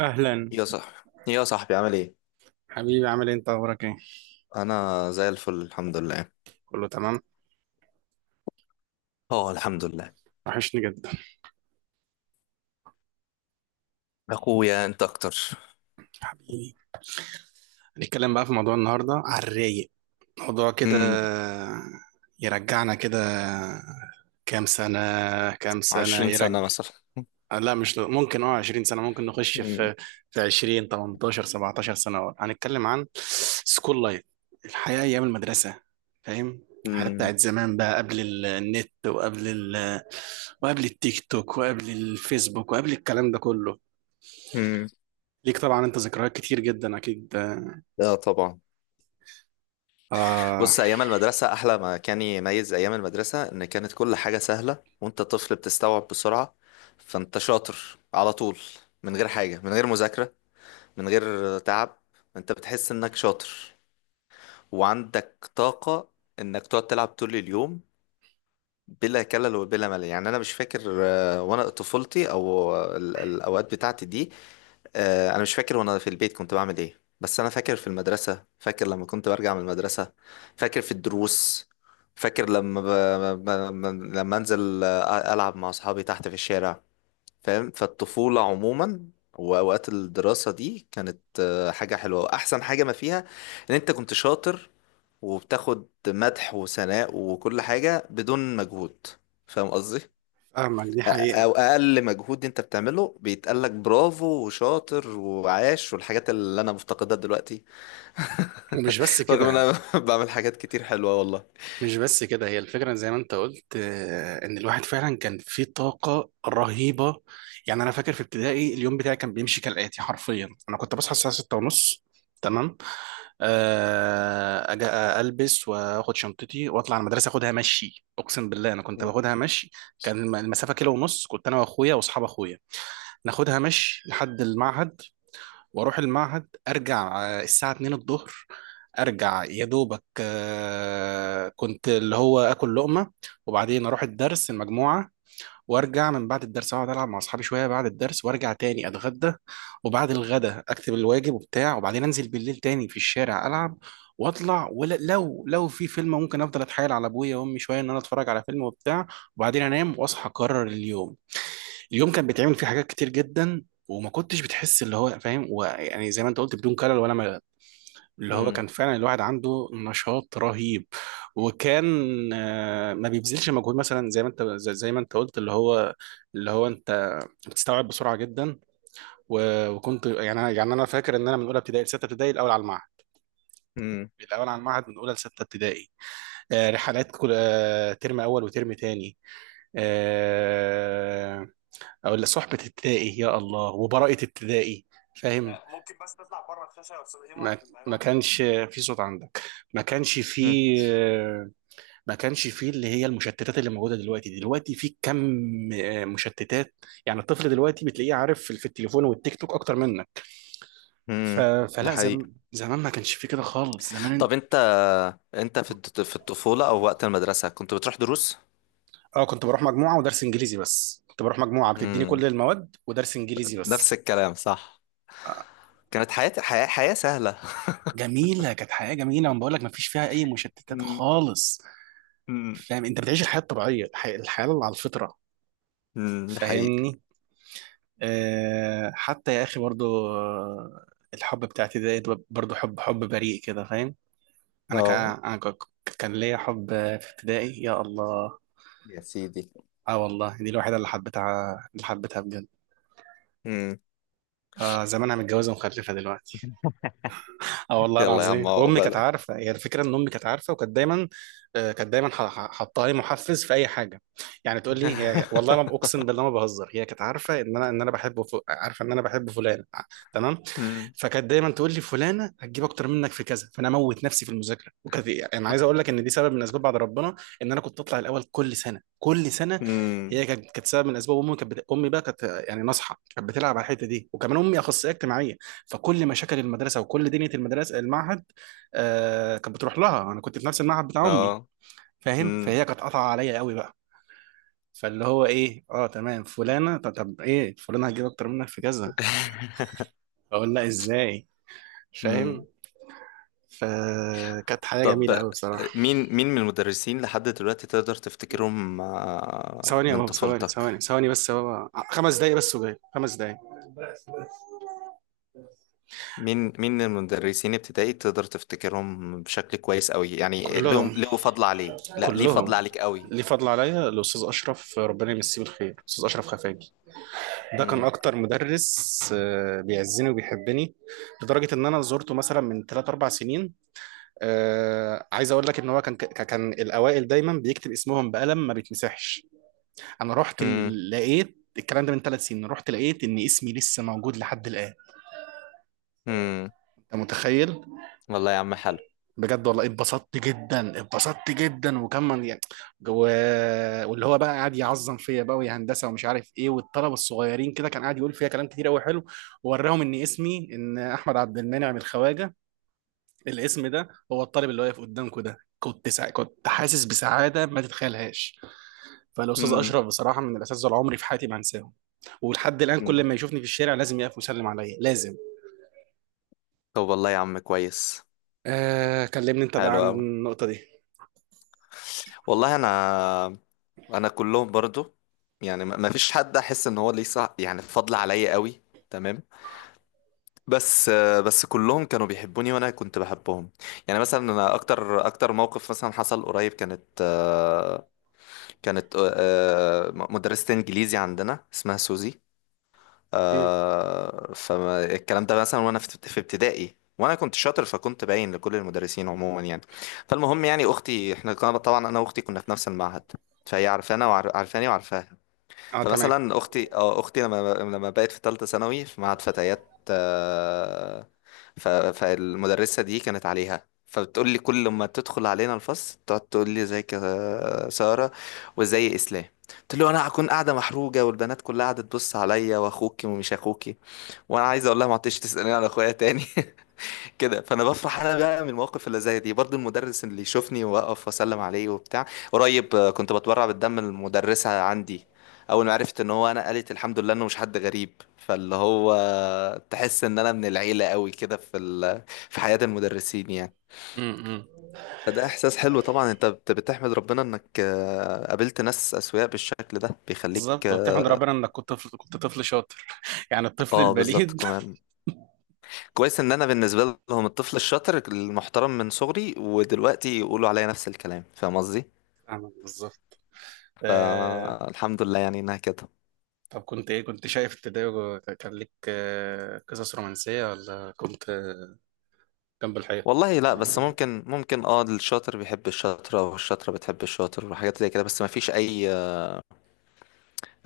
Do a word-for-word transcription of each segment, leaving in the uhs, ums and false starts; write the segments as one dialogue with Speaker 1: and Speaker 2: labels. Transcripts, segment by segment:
Speaker 1: اهلا،
Speaker 2: يا صاحبي، يا صاحبي، عامل ايه؟
Speaker 1: حبيبي. عامل ايه؟ انت اخبارك ايه؟
Speaker 2: انا زي الفل، الحمد لله.
Speaker 1: كله تمام.
Speaker 2: اه، الحمد لله.
Speaker 1: وحشني جدا،
Speaker 2: اخويا انت اكتر.
Speaker 1: حبيبي. هنتكلم بقى في موضوع النهارده على الرايق، موضوع كده
Speaker 2: امم
Speaker 1: يرجعنا كده. كام سنة؟ كام سنة
Speaker 2: عشرون سنة
Speaker 1: يرجع؟
Speaker 2: مثلا.
Speaker 1: لا، مش ل- ممكن، اه عشرين سنة، ممكن نخش
Speaker 2: امم
Speaker 1: في في عشرين، تمنتاشر، سبعة عشر سنة ورا. هنتكلم عن سكول لايف، الحياة أيام المدرسة، فاهم؟ الحياة
Speaker 2: امم
Speaker 1: بتاعت زمان بقى قبل ال- النت، وقبل ال... وقبل التيك توك، وقبل الفيسبوك، وقبل الكلام ده كله.
Speaker 2: امم
Speaker 1: ليك طبعا انت ذكريات كتير جدا اكيد.
Speaker 2: اه طبعا.
Speaker 1: اه.
Speaker 2: بص، ايام المدرسة احلى ما كان، يميز ايام المدرسة ان كانت كل حاجة سهلة وانت طفل بتستوعب بسرعة. فانت شاطر على طول، من غير حاجة، من غير مذاكرة، من غير تعب. انت بتحس انك شاطر وعندك طاقة انك تقعد تلعب طول اليوم بلا كلل وبلا ملل. يعني انا مش فاكر آه، وانا طفولتي، او ال- الاوقات بتاعتي دي. آه، انا مش فاكر وانا في البيت كنت بعمل ايه، بس انا فاكر في المدرسة، فاكر لما كنت برجع من المدرسة، فاكر في الدروس، فاكر لما ب... ب... ب- لما انزل آه، العب مع اصحابي تحت في الشارع. فاهم؟ فالطفولة عموما، واوقات الدراسة دي كانت آه، حاجة حلوة. واحسن حاجة ما فيها ان انت كنت شاطر، وبتاخد مدح وثناء وكل حاجة بدون مجهود. فاهم قصدي؟
Speaker 1: فاهمك، دي
Speaker 2: أ-
Speaker 1: حقيقة.
Speaker 2: أو أقل مجهود أنت بتعمله بيتقالك برافو وشاطر وعاش، والحاجات اللي أنا مفتقدها دلوقتي.
Speaker 1: ومش بس
Speaker 2: رغم إن
Speaker 1: كده،
Speaker 2: أنا بعمل حاجات كتير حلوة، والله.
Speaker 1: مش بس كده، هي الفكرة زي ما انت قلت، آه، ان الواحد فعلا كان فيه طاقة رهيبة. يعني انا فاكر في ابتدائي اليوم بتاعي كان بيمشي كالآتي حرفيا، انا كنت بصحى الساعة ستة ونص، تمام، آه، اجي البس واخد شنطتي واطلع على المدرسة، اخدها مشي، اقسم بالله انا كنت
Speaker 2: مم.
Speaker 1: باخدها مشي. كان الم- المسافة كيلو ونص، كنت انا واخويا واصحاب اخويا ناخدها مشي لحد المعهد، واروح المعهد ارجع آه، الساعه اتنين الظهر. ارجع يا دوبك، آه، كنت اللي هو اكل لقمه، وبعدين اروح الدرس المجموعه، وارجع من بعد الدرس اقعد العب مع اصحابي شويه بعد الدرس، وارجع تاني اتغدى، وبعد الغدا اكتب الواجب وبتاع، وبعدين انزل بالليل تاني في الشارع العب واطلع، ولو لو لو في فيلم ممكن افضل اتحايل على ابويا وامي شويه ان انا اتفرج على فيلم وبتاع، وبعدين انام واصحى اكرر اليوم. اليوم كان بيتعمل فيه حاجات كتير جدا وما كنتش بتحس، اللي هو فاهم، ويعني زي ما انت قلت بدون كلل ولا ملل، اللي هو كان
Speaker 2: مم.
Speaker 1: فعلا الواحد عنده نشاط رهيب. وكان آه، ما بيبذلش مجهود، مثلا زي ما انت زي زي ما انت قلت، اللي هو اللي هو انت بتستوعب بسرعه جدا. و- وكنت يعني أنا- يعني انا فاكر ان انا من اولى ابتدائي لسته ابتدائي الاول على المعهد،
Speaker 2: مم.
Speaker 1: الاول على المعهد من اولى لسته ابتدائي. آه، رحلات كل آه، ترم اول وترم تاني. آه، او اللي صحبة ابتدائي، يا الله، وبراءة ابتدائي، فاهم؟ ما ما كانش في صوت عندك، ما كانش في،
Speaker 2: مم.
Speaker 1: ما كانش في اللي هي المشتتات اللي موجودة دلوقتي. دلوقتي في كم آه، مشتتات، يعني الطفل دلوقتي بتلاقيه عارف في في التليفون والتيك توك اكتر منك. ف...
Speaker 2: مم. ده
Speaker 1: فلا
Speaker 2: حقيقي.
Speaker 1: زم... زمان ما كانش في كده خالص زمان.
Speaker 2: طب أنت أنت في الط- في الطفولة أو وقت المدرسة كنت بتروح دروس؟
Speaker 1: اه كنت بروح مجموعة ودرس انجليزي، بس كنت بروح مجموعة بتديني
Speaker 2: مم.
Speaker 1: كل المواد ودرس انجليزي
Speaker 2: نفس
Speaker 1: بس.
Speaker 2: الكلام، صح.
Speaker 1: آه،
Speaker 2: كانت حياة حياة, حياة سهلة.
Speaker 1: جميلة، كانت حياة جميلة، وانا بقول لك ما فيش فيها اي مشتتات
Speaker 2: مم.
Speaker 1: خالص.
Speaker 2: مم.
Speaker 1: فاهم؟ انت بتعيش الحياه الطبيعيه، الحياه, الحياة اللي على الفطره.
Speaker 2: مم. ده حقيقي.
Speaker 1: فاهمني؟ آه حتى يا اخي برضو، آه، الحب بتاعتي ده برضو حب، حب بريء كده، فاهم؟ انا كان
Speaker 2: اه،
Speaker 1: انا كا- كان ليا حب في ابتدائي، يا الله.
Speaker 2: يا سيدي.
Speaker 1: اه والله دي الوحيده اللي حبيتها، اللي حبيتها بجد.
Speaker 2: امم
Speaker 1: آه زمانها متجوزه ومخلفه دلوقتي. اه والله
Speaker 2: يلا يا عم،
Speaker 1: العظيم، وامي كانت
Speaker 2: عقبالك.
Speaker 1: عارفه. هي الفكره ان امي كانت عارفه وكانت دايما، آه، كانت دايما ح- ح- حاطه لي محفز في اي حاجه. يعني تقول لي هي، والله ما اقسم بالله ما بهزر، هي كانت عارفه ان انا ان انا بحب، ف... عارفه ان انا بحب فلان. ع- تمام.
Speaker 2: امم
Speaker 1: فكانت دايما تقول لي فلانه هتجيب اكتر منك في كذا، فانا اموت نفسي في المذاكره. وكانت، يعني انا عايز اقول لك ان دي سبب من اسباب، بعد ربنا، ان انا كنت اطلع الاول كل سنه، كل سنه.
Speaker 2: امم
Speaker 1: هي كانت، كانت سبب من اسباب. امي كانت بت... امي بقى كانت، يعني ناصحه، كانت بتلعب على الحته دي. وكمان امي اخصائيه اجتماعيه، فكل مشاكل المدرسه وكل دنيا المدرسه المعهد آه كانت بتروح لها. انا كنت في نفس المعهد بتاع امي،
Speaker 2: اه
Speaker 1: فاهم؟
Speaker 2: امم
Speaker 1: فهي كانت قاطعه عليا قوي بقى. فاللي هو ايه، اه تمام، فلانه طب, طب ايه، فلانه هتجيب اكتر منك في كذا، اقول لا، ازاي؟ فاهم؟
Speaker 2: امم
Speaker 1: فكانت حياه جميله
Speaker 2: طب،
Speaker 1: قوي بصراحه.
Speaker 2: مين مين من المدرسين لحد دلوقتي تقدر تفتكرهم آه،
Speaker 1: ثواني يا
Speaker 2: من
Speaker 1: بابا، ثواني
Speaker 2: طفولتك؟
Speaker 1: ثواني ثواني بس يا بابا، آه، خمس دقايق بس وجاي، خمس دقايق.
Speaker 2: مين مين من المدرسين ابتدائي تقدر تفتكرهم بشكل كويس قوي؟ يعني لهم
Speaker 1: كلهم،
Speaker 2: له فضل عليه لا ليه فضل
Speaker 1: كلهم
Speaker 2: عليك قوي.
Speaker 1: ليه فضل عليا. الاستاذ اشرف، ربنا يمسيه بالخير، الاستاذ اشرف خفاجي، ده كان
Speaker 2: امم
Speaker 1: اكتر مدرس آه، بيعزني وبيحبني، لدرجه ان انا زورته مثلا من ثلاث اربع سنين. آه، عايز اقول لك ان هو كان ك- كان الاوائل دايما بيكتب اسمهم بقلم ما بيتمسحش. انا رحت
Speaker 2: امم
Speaker 1: ل- لقيت الكلام ده من ثلاث سنين، رحت لقيت ان اسمي لسه موجود لحد الان.
Speaker 2: امم
Speaker 1: انت متخيل؟
Speaker 2: والله يا عم، حلو.
Speaker 1: بجد والله اتبسطت جدا، اتبسطت جدا. وكمان يعني، و... واللي هو بقى قاعد يعظم فيا بقى، ويا هندسه ومش عارف ايه، والطلبه الصغيرين كده، كان قاعد يقول فيها كلام كتير قوي حلو، ووراهم ان اسمي ان احمد عبد المنعم من الخواجه، الاسم ده هو الطالب اللي واقف قدامكم ده. كنت سع... كنت حاسس بسعاده ما تتخيلهاش. فالاستاذ
Speaker 2: امم
Speaker 1: اشرف بصراحه من الاساتذه اللي عمري في حياتي ما هنساهم. ولحد الان كل
Speaker 2: امم
Speaker 1: ما يشوفني في الشارع لازم يقف ويسلم عليا، لازم.
Speaker 2: طب والله يا عم، كويس.
Speaker 1: آه... كلمني انت بقى
Speaker 2: حلو
Speaker 1: عن
Speaker 2: قوي.
Speaker 1: النقطه دي.
Speaker 2: والله انا انا كلهم برضو. يعني ما ما فيش حد احس ان هو ليه صح، يعني فضل عليا قوي. تمام. بس بس كلهم كانوا بيحبوني وانا كنت بحبهم. يعني مثلا انا اكتر اكتر موقف مثلا حصل قريب كانت آه، كانت آه، آه، مدرسة انجليزي عندنا اسمها سوزي.
Speaker 1: مم.
Speaker 2: آه فالكلام ده مثلا، وانا في في ابتدائي، وانا كنت شاطر، فكنت باين لكل المدرسين عموما يعني. فالمهم، يعني اختي، احنا كنا طبعا انا واختي كنا في نفس المعهد، فهي عارفانا وعارفاني وعارفاها.
Speaker 1: اه تمام.
Speaker 2: فمثلا اختي اه اختي لما لما بقت في ثالثه ثانوي في معهد فتيات، آه، ف- فالمدرسه دي كانت عليها، فبتقول لي كل ما تدخل علينا الفصل تقعد تقول لي: ازيك يا ساره؟ وازاي اسلام؟ قلت له: انا هكون قاعده محروجه والبنات كلها قاعده تبص عليا، واخوكي ومش اخوكي، وانا عايز اقول لها ما عدتش تسالني على اخويا تاني. كده، فانا بفرح انا بقى من المواقف اللي زي دي برضو، المدرس اللي يشوفني واقف واسلم عليه وبتاع. قريب آه، كنت بتبرع بالدم المدرسة عندي، اول ما عرفت ان هو انا، قالت الحمد لله انه مش حد غريب. فاللي هو تحس ان انا من العيلة قوي كده، في ال... في حياة المدرسين يعني.
Speaker 1: مم. مم.
Speaker 2: فده احساس حلو طبعا، انت بت- بتحمد ربنا انك آه، قابلت ناس اسوياء بالشكل ده، بيخليك
Speaker 1: بالظبط،
Speaker 2: اه.
Speaker 1: وبتحمد ربنا انك كنت طفل، كنت طفل شاطر، يعني الطفل
Speaker 2: آه، بالظبط
Speaker 1: البليد.
Speaker 2: كمان. كويس ان انا بالنسبة لهم الطفل الشاطر المحترم من صغري، ودلوقتي يقولوا عليا نفس الكلام. فاهم قصدي؟
Speaker 1: فاهمك بالظبط. آه...
Speaker 2: فالحمد لله يعني انها كده.
Speaker 1: طب كنت ايه، كنت شايف ابتدائي، و- كان لك آه، قصص رومانسية، ولا كنت آه، جنب الحيط؟
Speaker 2: والله لا، بس ممكن ممكن اه الشاطر بيحب الشاطرة والشاطرة بتحب الشاطر وحاجات زي كده، بس ما فيش اي،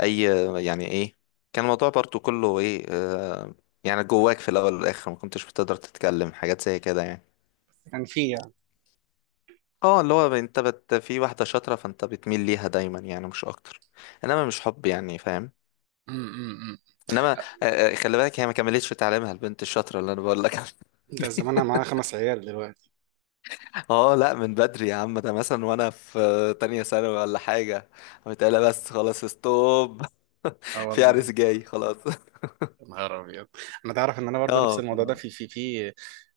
Speaker 2: اي يعني ايه، كان الموضوع برضو كله ايه آه يعني جواك، في الاول والاخر ما كنتش بتقدر تتكلم حاجات زي كده يعني.
Speaker 1: كان في يعني،
Speaker 2: اه، اللي هو انت بت في واحدة شاطرة، فانت بتميل ليها دايما يعني، مش اكتر. انما مش حب يعني، فاهم.
Speaker 1: امم،
Speaker 2: انما آه آه، خلي بالك هي ما كملتش تعليمها، البنت الشاطرة اللي انا بقول لك عليها.
Speaker 1: ده زمانها معاها خمس عيال دلوقتي.
Speaker 2: اه لا، من بدري يا عم، ده مثلا وانا في تانية ثانوي ولا حاجة. قمت قايلة: بس خلاص، ستوب.
Speaker 1: اه
Speaker 2: في
Speaker 1: والله.
Speaker 2: عريس جاي خلاص.
Speaker 1: يا نهار ابيض. انا تعرف ان انا برضو نفس
Speaker 2: اه، ف...
Speaker 1: الموضوع ده في في في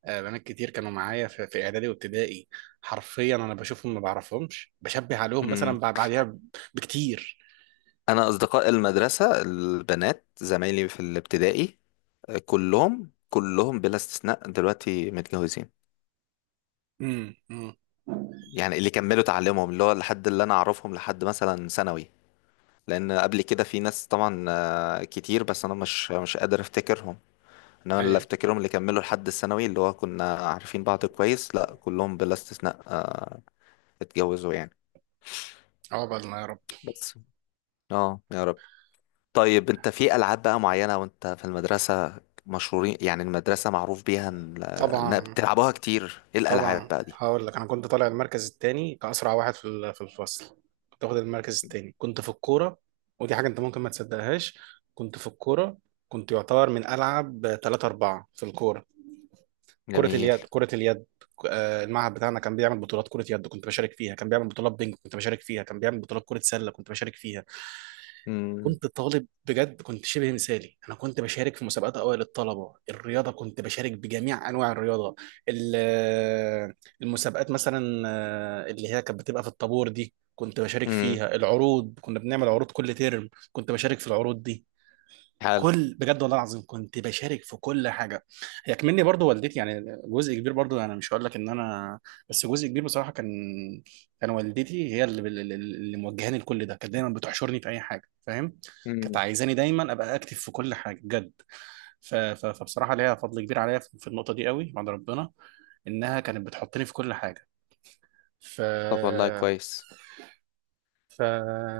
Speaker 1: آه، بنات كتير كانوا معايا في, في اعدادي وابتدائي، حرفيا انا بشوفهم ما بعرفهمش، بشبه عليهم
Speaker 2: مم.
Speaker 1: مثلا بع- بعديها بكتير.
Speaker 2: انا اصدقاء المدرسة، البنات زمايلي في الابتدائي، آه، كلهم كلهم بلا استثناء دلوقتي متجوزين.
Speaker 1: امم، امم.
Speaker 2: يعني اللي كملوا تعليمهم، اللي هو لحد اللي انا اعرفهم لحد مثلا ثانوي، لان قبل كده في ناس طبعا آه، كتير، بس انا مش مش قادر افتكر. انما اللي افتكرهم اللي كملوا لحد الثانوي اللي هو كنا عارفين بعض كويس، لا، كلهم بلا استثناء آه، اتجوزوا يعني.
Speaker 1: عقبالنا يا رب.
Speaker 2: بس اه، يا رب. طيب، انت في العاب بقى معينة وانت في المدرسة مشهورين، يعني المدرسة معروف بيها ان إنها
Speaker 1: طبعا،
Speaker 2: بتلعبوها كتير، ايه الالعاب
Speaker 1: طبعا.
Speaker 2: بقى دي؟
Speaker 1: هقول لك انا كنت طالع المركز الثاني كاسرع واحد في ال- في الفصل، كنت واخد المركز الثاني. كنت في الكوره، ودي حاجه انت ممكن ما تصدقهاش، كنت في الكوره، كنت يعتبر من العب ثلاثة اربعة في الكوره. كره
Speaker 2: جميل.
Speaker 1: اليد، كره اليد، آه، المعهد بتاعنا كان بيعمل بطولات كره يد كنت بشارك فيها، كان بيعمل بطولات بينج كنت بشارك فيها، كان بيعمل بطولات كره سله كنت بشارك فيها. انا
Speaker 2: امم
Speaker 1: كنت طالب بجد، كنت شبه مثالي. انا كنت بشارك في مسابقات اوائل الطلبه الرياضه، كنت بشارك بجميع انواع الرياضه. ال- المسابقات مثلا آه، اللي هي كانت بتبقى في الطابور دي كنت بشارك
Speaker 2: امم
Speaker 1: فيها. العروض، كنا بنعمل عروض كل ترم كنت بشارك في العروض دي.
Speaker 2: حلو.
Speaker 1: كل، بجد والله العظيم كنت بشارك في كل حاجه. هي كمني برضو والدتي، يعني جزء كبير، برضو انا مش هقول لك ان انا، بس جزء كبير بصراحه كان، كان والدتي هي اللي اللي اللي موجهاني لكل ده. كانت دايما بتحشرني في اي حاجه، فاهم؟ كانت
Speaker 2: امم
Speaker 1: عايزاني دايما ابقى اكتف في كل حاجه بجد. ف... ف... فبصراحه ليها فضل كبير عليا في في النقطه دي قوي، بعد ربنا، انها كانت بتحطني في كل حاجه. ف.
Speaker 2: طب والله كويس.
Speaker 1: ف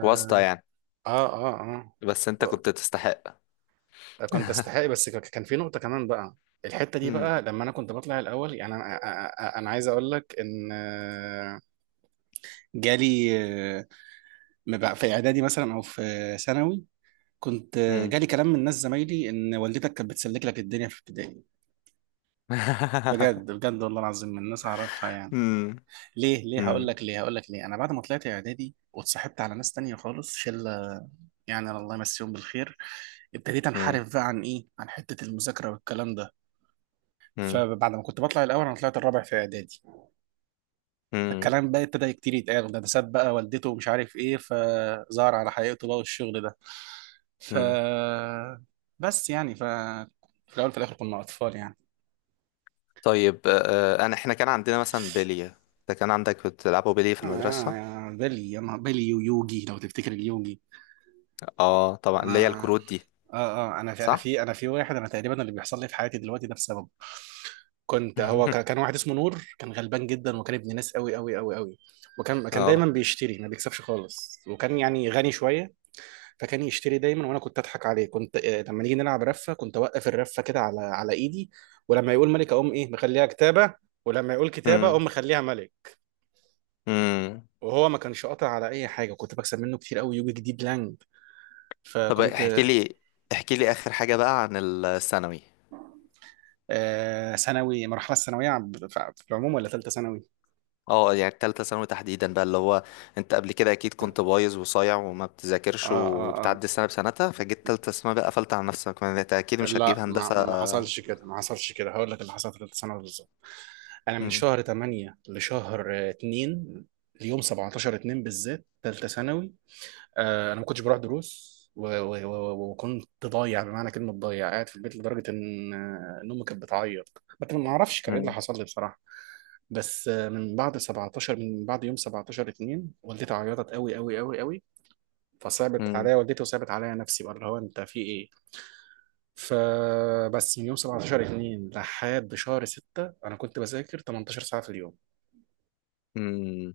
Speaker 2: واسطة يعني.
Speaker 1: اه. اه
Speaker 2: بس انت
Speaker 1: اه.
Speaker 2: كنت تستحق.
Speaker 1: كنت استحقي، بس ك- كان في نقطة كمان بقى، الحتة دي
Speaker 2: امم
Speaker 1: بقى لما أنا كنت بطلع الأول. يعني أنا أ- أ- أنا عايز أقول لك إن، آه، جالي مبع- في إعدادي مثلا أو في ثانوي، كنت آه،
Speaker 2: امم
Speaker 1: جالي كلام من ناس زمايلي إن والدتك كانت بتسلك لك الدنيا في ابتدائي. بجد بجد والله العظيم، من ناس أعرفها يعني.
Speaker 2: امم
Speaker 1: ليه، ليه هقول
Speaker 2: امم
Speaker 1: لك ليه هقول لك ليه، أنا بعد ما طلعت إعدادي واتصاحبت على ناس تانية خالص، شلة يعني الله يمسيهم بالخير، ابتديت
Speaker 2: امم
Speaker 1: أنحرف بقى عن إيه، عن حتة المذاكرة والكلام ده.
Speaker 2: امم
Speaker 1: فبعد ما كنت بطلع الاول، انا طلعت الرابع في اعدادي. فالكلام بقى ابتدى كتير يتقال، ده ده ساب بقى والدته ومش عارف ايه، فظهر على حقيقته بقى والشغل ده. ف،
Speaker 2: امم
Speaker 1: بس يعني ف، في الاول في الاخر كنا اطفال يعني.
Speaker 2: طيب آه، انا، احنا كان عندنا مثلا بلية. انت كان عندك بتلعبوا بلية في
Speaker 1: آه
Speaker 2: المدرسة؟
Speaker 1: يا بيلي، يا نهار- بيلي ويوجي، لو تفتكر اليوجي.
Speaker 2: اه طبعا، اللي هي
Speaker 1: انا
Speaker 2: الكروت دي.
Speaker 1: اه. اه انا في انا
Speaker 2: صح.
Speaker 1: في انا في واحد، انا تقريبا اللي بيحصل لي في حياتي دلوقتي ده بسببه. كنت، هو كان كان واحد اسمه نور، كان غلبان جدا، وكان ابن ناس قوي قوي قوي قوي. وكان كان دايما
Speaker 2: اه.
Speaker 1: بيشتري، ما بيكسبش خالص، وكان يعني غني شويه، فكان يشتري دايما. وانا كنت اضحك عليه، كنت آه، لما نيجي نلعب رفه، كنت اوقف الرفه كده على على ايدي، ولما يقول ملك اقوم ايه مخليها كتابه، ولما يقول كتابه
Speaker 2: امم
Speaker 1: اقوم مخليها ملك.
Speaker 2: امم
Speaker 1: وهو ما كانش قاطع على اي حاجه، كنت بكسب منه كتير قوي، يوجي جديد لانج.
Speaker 2: طب،
Speaker 1: فكنت.
Speaker 2: احكي لي احكي لي اخر حاجة بقى عن الثانوي.
Speaker 1: آه، ثانوي، مرحله الثانويه عم- ف- في العموم، ولا ثالثه ثانوي؟
Speaker 2: اه يعني التالتة ثانوي تحديدا بقى، اللي هو انت قبل كده اكيد كنت بايظ وصايع وما بتذاكرش
Speaker 1: اه اه اه،
Speaker 2: وبتعدي السنة بسنتها، فجيت تالتة ثانوي بقى قفلت على نفسك، ما انت اكيد مش هتجيب
Speaker 1: لا، ما
Speaker 2: هندسة.
Speaker 1: ما حصلش كده، ما حصلش كده، هقول لك اللي حصل في ثالثه ثانوي بالظبط. انا من
Speaker 2: امم
Speaker 1: شهر تمانية لشهر آه، اتنين، ليوم سبعتاشر اتنين بالذات ثالثه ثانوي. آه، انا ما كنتش بروح دروس، و- و- و- وكنت ضايع، يعني بمعنى كلمه ضايع، قاعد في البيت، لدرجه ان آه، ان امي كانت بتعيط، بس ما اعرفش كان ايه اللي
Speaker 2: امم
Speaker 1: حصل لي بصراحه. بس، آه، من بعد 17 من بعد يوم سبعة عشر اتنين والدتي عيطت قوي قوي قوي قوي. فصعبت
Speaker 2: امم
Speaker 1: عليا والدتي وصعبت عليا نفسي بقى، اللي هو انت في ايه. فبس من يوم سبعة عشر اتنين لحد شهر ستة انا كنت بذاكر تمنتاشر ساعه في اليوم،
Speaker 2: امم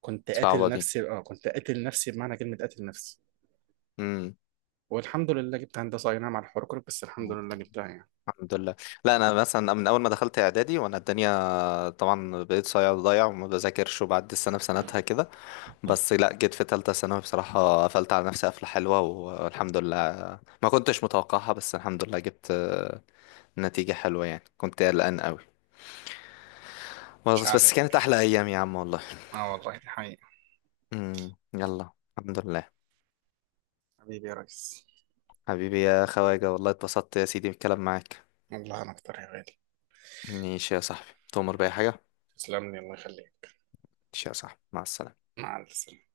Speaker 1: كنت قاتل
Speaker 2: صعبة دي.
Speaker 1: نفسي، اه كنت قاتل نفسي بمعنى كلمه قاتل نفسي.
Speaker 2: امم
Speaker 1: والحمد لله جبت هندسه، اي نعم على الحركرك، بس الحمد لله جبتها يعني.
Speaker 2: الحمد لله. لا، انا مثلا من اول ما دخلت اعدادي وانا الدنيا طبعا بقيت صايع وضايع وما بذاكرش وبعدي السنه بسنتها كده، بس لا، جيت في ثالثه ثانوي بصراحه قفلت على نفسي قفله حلوه، والحمد لله ما كنتش متوقعها، بس الحمد لله جبت آه، نتيجه حلوه يعني، كنت قلقان قوي.
Speaker 1: مش
Speaker 2: بس بس
Speaker 1: علي.
Speaker 2: كانت احلى ايام يا عم والله.
Speaker 1: اه والله دي حقيقة.
Speaker 2: امم يلا، الحمد لله.
Speaker 1: حبيبي يا ريس.
Speaker 2: حبيبي يا خواجه، والله اتبسطت يا سيدي بالكلام معاك.
Speaker 1: والله انا اكتر يا غالي.
Speaker 2: ماشي يا صاحبي، تؤمر بأي حاجه.
Speaker 1: تسلم لي، الله يخليك.
Speaker 2: ماشي يا صاحبي، مع السلامه.
Speaker 1: مع السلامة.